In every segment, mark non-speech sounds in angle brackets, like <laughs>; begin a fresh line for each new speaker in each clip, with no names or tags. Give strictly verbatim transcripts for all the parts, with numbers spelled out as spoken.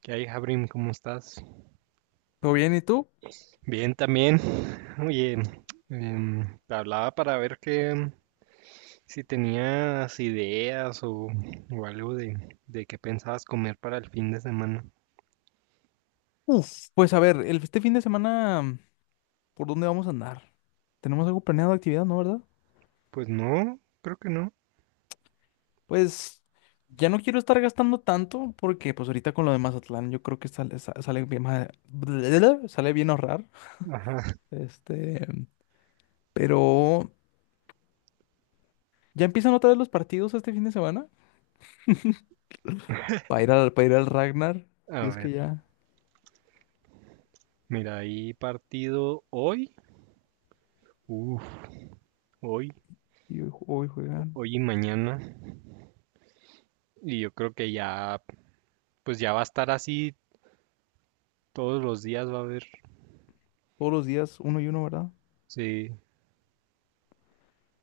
¿Qué hay, Jabrim? ¿Cómo estás?
¿Todo bien? ¿Y tú?
Bien, también. Oye, em, te hablaba para ver que em, si tenías ideas o, o algo de, de qué pensabas comer para el fin de semana.
Uf, pues a ver, el, este fin de semana, ¿por dónde vamos a andar? ¿Tenemos algo planeado de actividad, no, verdad?
Pues no, creo que no.
Pues ya no quiero estar gastando tanto porque pues ahorita con lo de Mazatlán yo creo que sale, sa- sale bien, ma- <laughs> sale bien ahorrar.
Ajá.
Este, pero ya empiezan otra vez los partidos este fin de semana para ir al, para ir al Ragnar.
A
Y es
ver,
que ya,
mira, hay partido hoy. Uf, hoy,
y hoy hoy juegan
hoy y mañana. Y yo creo que ya, pues ya va a estar así todos los días, va a haber.
todos los días uno y uno, ¿verdad?
Sí.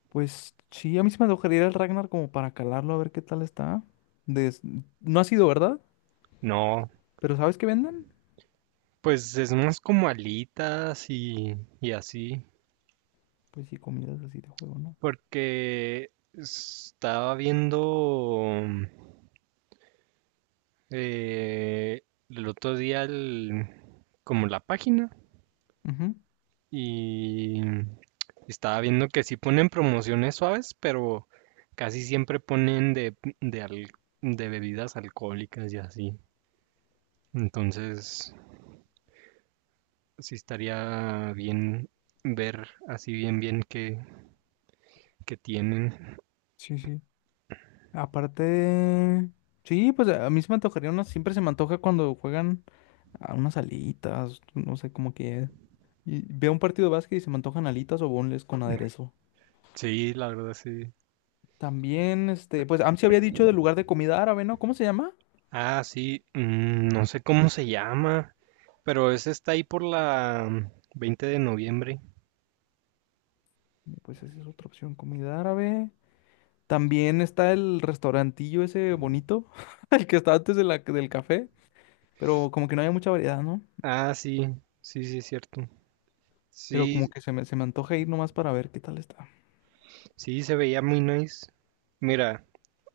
Pues sí, a mí se me antojaría ir al Ragnar como para calarlo a ver qué tal está. Des- No ha sido, ¿verdad?
No,
Pero ¿sabes qué venden?
pues es más como alitas y, y así.
Pues sí, comidas así de juego, ¿no?
Porque estaba viendo eh, el otro día el- como la página
Ujú.
y estaba viendo que sí ponen promociones suaves, pero casi siempre ponen de, de, al- de bebidas alcohólicas y así. Entonces, sí estaría bien ver así bien bien qué, qué tienen.
Sí, sí. Aparte, sí, pues a mí se me antojaría una, siempre se me antoja cuando juegan a unas alitas, no sé, como que y veo un partido de básquet y se me antojan alitas o boneless con aderezo.
Sí, la verdad sí.
También, este, pues Amsi había dicho del lugar de comida árabe, ¿no? ¿Cómo se llama?
Ah, sí, mm, no sé cómo se llama, pero ese está ahí por la mm, veinte de noviembre.
Pues esa es otra opción, comida árabe. También está el restaurantillo ese bonito, <laughs> el que está antes de la- del café, pero como que no hay mucha variedad, ¿no?
Ah, sí, sí, sí, es cierto.
Pero como
Sí,
que se me, se me antoja ir nomás para ver qué tal está,
sí, se veía muy nice. Mira,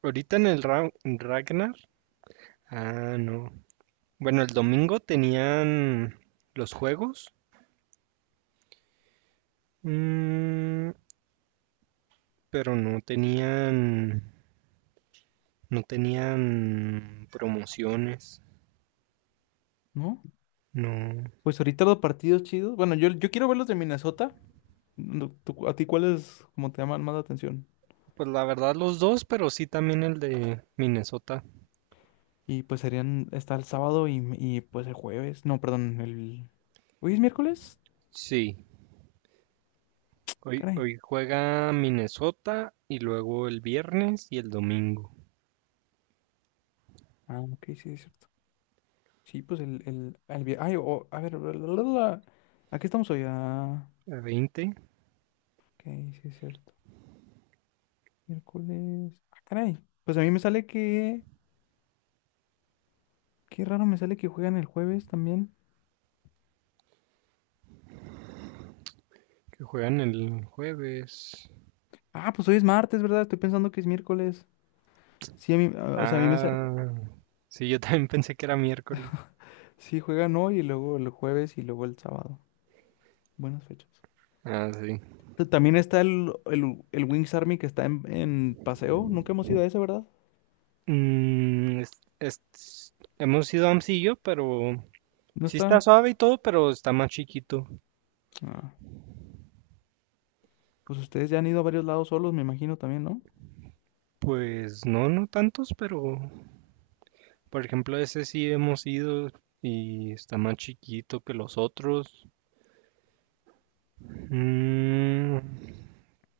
ahorita en el Ra- Ragnar, ah, no. Bueno, el domingo tenían los juegos, mm, pero no tenían, no tenían promociones,
¿no?
no.
Pues ahorita los partidos chidos. Bueno, yo, yo quiero ver los de Minnesota. No, tú- ¿a ti cuáles como te llaman más la atención?
Pues la verdad los dos, pero sí también el de Minnesota.
Y pues serían, está el sábado y, y, pues el jueves. No, perdón, el... ¿Hoy es miércoles?
Sí, hoy,
Caray.
hoy juega Minnesota y luego el viernes y el domingo.
Ah, ok, sí, es cierto. Sí, pues el... el, el vi- ay, o- a ver, bla, bla, bla, bla. ¿A qué estamos hoy? Ah,
A veinte
ok, sí, es cierto. Miércoles. Ah, caray. Pues a mí me sale que. Qué raro me sale que juegan el jueves también.
que juegan el jueves.
Ah, pues hoy es martes, ¿verdad? Estoy pensando que es miércoles. Sí, a mí, a- o sea, a mí me sale.
Ah, sí, yo también <laughs> pensé que era miércoles.
Sí, juegan hoy y luego el jueves y luego el sábado. Buenas fechas.
Ah, sí.
T- También está el, el, el Wings Army que está en, en paseo. Nunca hemos ido a ese, ¿verdad?
Mm, es- es- hemos ido a Amsillo, pero
No
sí está
está.
suave y todo, pero está más chiquito.
Ah, pues ustedes ya han ido a varios lados solos, me imagino también, ¿no?
Pues no, no tantos, pero por ejemplo ese sí hemos ido y está más chiquito que los otros. Mm,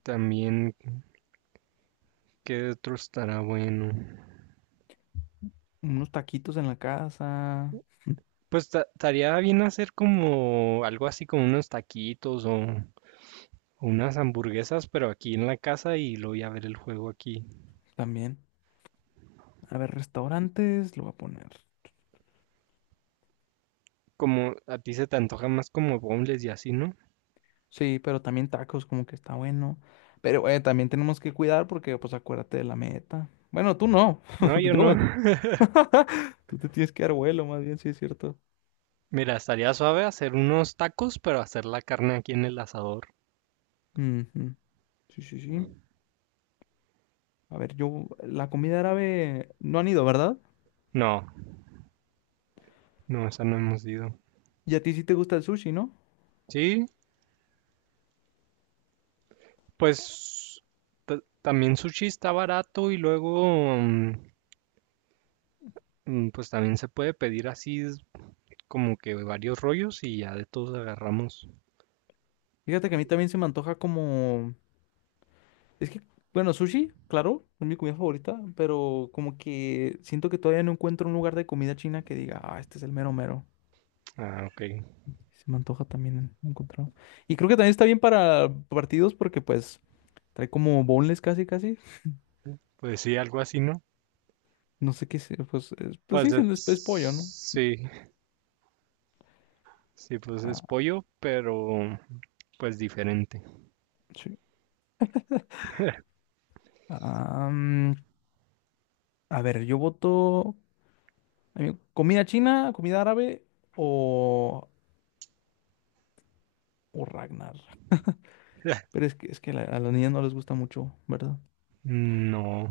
también, ¿qué otro estará bueno?
Unos taquitos en la casa.
Pues ta- estaría bien hacer como algo así como unos taquitos o unas hamburguesas, pero aquí en la casa y luego ya ver el juego aquí.
También. A ver, restaurantes, lo voy a poner.
Como a ti se te antoja más como bombles y así, ¿no?
Sí, pero también tacos, como que está bueno. Pero eh, también tenemos que cuidar porque, pues, acuérdate de la meta. Bueno, tú no.
No,
<laughs>
yo
Yo
no.
me...
<laughs>
<laughs> Tú te tienes que dar vuelo, más bien, sí es cierto.
Mira, estaría suave hacer unos tacos, pero hacer la carne aquí en el asador.
Ujú. Sí, sí, sí. A ver, yo, la comida árabe no han ido, ¿verdad?
No, no, esa no hemos ido.
Y a ti sí te gusta el sushi, ¿no?
Sí, pues ta- también sushi está barato y luego, mm, mm, pues también se puede pedir así como que varios rollos y ya de todos agarramos.
Fíjate que a mí también se me antoja como... Es que, bueno, sushi, claro, es mi comida favorita, pero como que siento que todavía no encuentro un lugar de comida china que diga, ah, este es el mero mero.
Ah, ok.
Se me antoja también encontrarlo. Y creo que también está bien para partidos porque pues trae como boneless casi casi.
Pues sí, algo así, ¿no?
No sé qué sea, pues, es- pues sí,
Pues
siendo es, es
es...
pollo, ¿no?
Sí, sí, pues es
Ah,
pollo, pero pues diferente.
sí. Ah, mm, a ver, yo voto a mí, comida china, comida árabe o, o Ragnar.
<laughs>
Pero es que, es que la- a las niñas no les gusta mucho, ¿verdad?
No.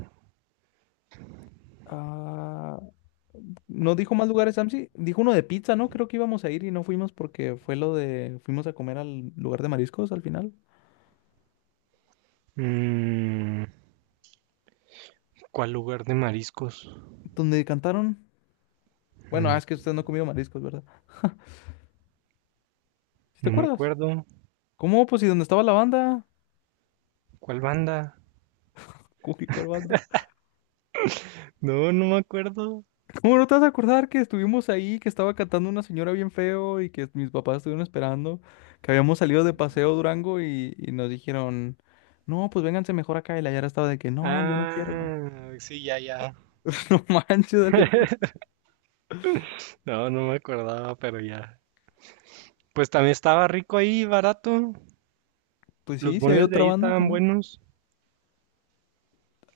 Ah, no dijo más lugares, Samsi. Dijo uno de pizza, ¿no? Creo que íbamos a ir y no fuimos porque fue lo de... Fuimos a comer al lugar de mariscos al final.
Mm, ¿cuál lugar de mariscos?
Donde cantaron. Bueno, ah,
Mm,
es que usted no ha comido mariscos, ¿verdad? ¿Sí te
no me
acuerdas?
acuerdo.
¿Cómo? Pues, ¿y dónde estaba la banda?
¿Cuál banda?
Uy, ¿cuál banda?
No, no me acuerdo.
<laughs> ¿Cómo no te vas a acordar que estuvimos ahí, que estaba cantando una señora bien feo y que mis papás estuvieron esperando, que habíamos salido de paseo a Durango y, y nos dijeron, no, pues vénganse mejor acá y la Yara estaba de que, no, yo no quiero.
Ah, sí, ya, ya.
<laughs> No manches, Alexis.
No, no me acordaba, pero ya. Pues también estaba rico ahí, barato.
Pues
Los
sí, sí hay
bonles de
otra
ahí
banda
estaban
también.
buenos.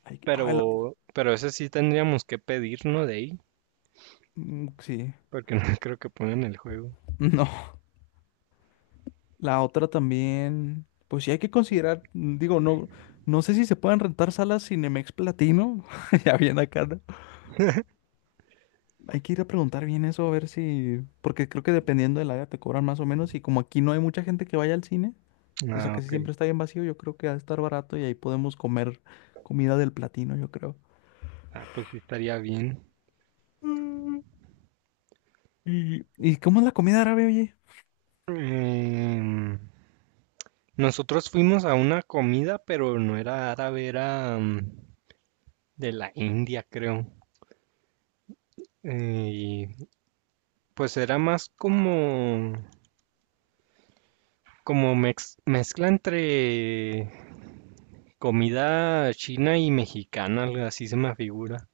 Ay, ay, la-
Pero, pero ese sí tendríamos que pedirnos de ahí,
mm, sí.
porque no <laughs> creo que pongan el juego.
<laughs> No. La otra también, pues sí hay que considerar, mm, digo, no, no sé si se pueden rentar salas Cinemex Platino, <laughs> ya bien acá, ¿no? Hay que ir a preguntar bien eso, a ver si, porque creo que dependiendo del área te cobran más o menos, y como aquí no hay mucha gente que vaya al cine, o sea,
Ah,
casi
ok.
siempre está bien vacío, yo creo que va a estar barato y ahí podemos comer comida del Platino, yo creo.
Ah, pues sí estaría bien.
Mm. ¿Y, y cómo es la comida árabe, oye?
Em, nosotros fuimos a una comida, pero no era árabe, era mm, de la India, creo. Eh, Y pues era más como, como mex- mezcla entre comida china y mexicana, algo así se me figura.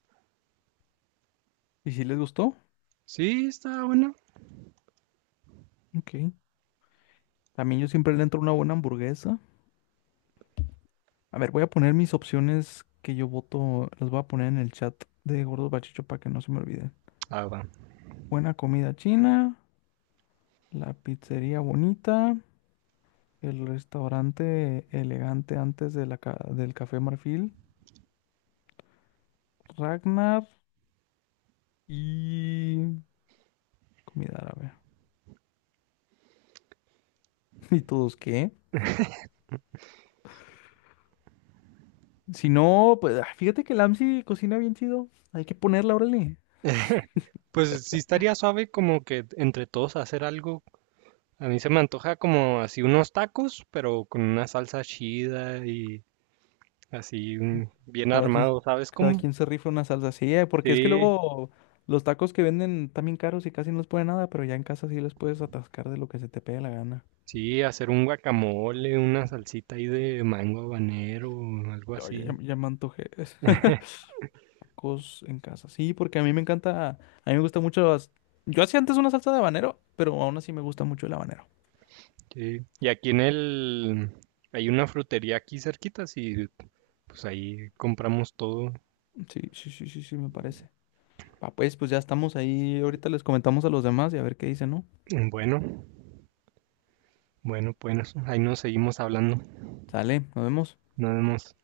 ¿Y si les gustó?
Sí, está bueno.
Ok. También yo siempre le entro una buena hamburguesa. A ver, voy a poner mis opciones que yo voto, las voy a poner en el chat de Gordos Bachicho para que no se me olvide.
Ah, va.
Buena comida china, la pizzería bonita, el restaurante elegante antes de la ca- del Café Marfil, Ragnar y comida árabe. <laughs> ¿Y todos qué? Si no, pues ah, fíjate que el AMSI cocina bien chido. Hay que ponerla, órale.
Pues sí estaría suave como que entre todos hacer algo. A mí se me antoja como así unos tacos, pero con una salsa chida y así un- bien
Cada quien,
armado, ¿sabes
cada
cómo?
quien se rifa una salsa. Sí, eh, porque es que
Sí,
luego los tacos que venden están bien caros y casi no les pone nada, pero ya en casa sí les puedes atascar de lo que se te pegue la gana.
sí, hacer un guacamole, una salsita ahí de mango habanero, algo
Oye, ya,
así.
ya me antojé. <laughs> Tacos en casa. Sí, porque a mí me encanta, a mí me gusta mucho las... Yo hacía antes una salsa de habanero, pero aún así me gusta mucho el habanero.
Sí. Y aquí en el... hay una frutería aquí cerquita, y pues ahí compramos todo.
Sí, sí, sí, sí, sí, me parece. Ah, pues, pues ya estamos ahí. Ahorita les comentamos a los demás y a ver qué dicen, ¿no?
Bueno, bueno, pues ahí nos seguimos hablando.
Sale, nos vemos.
Nos vemos.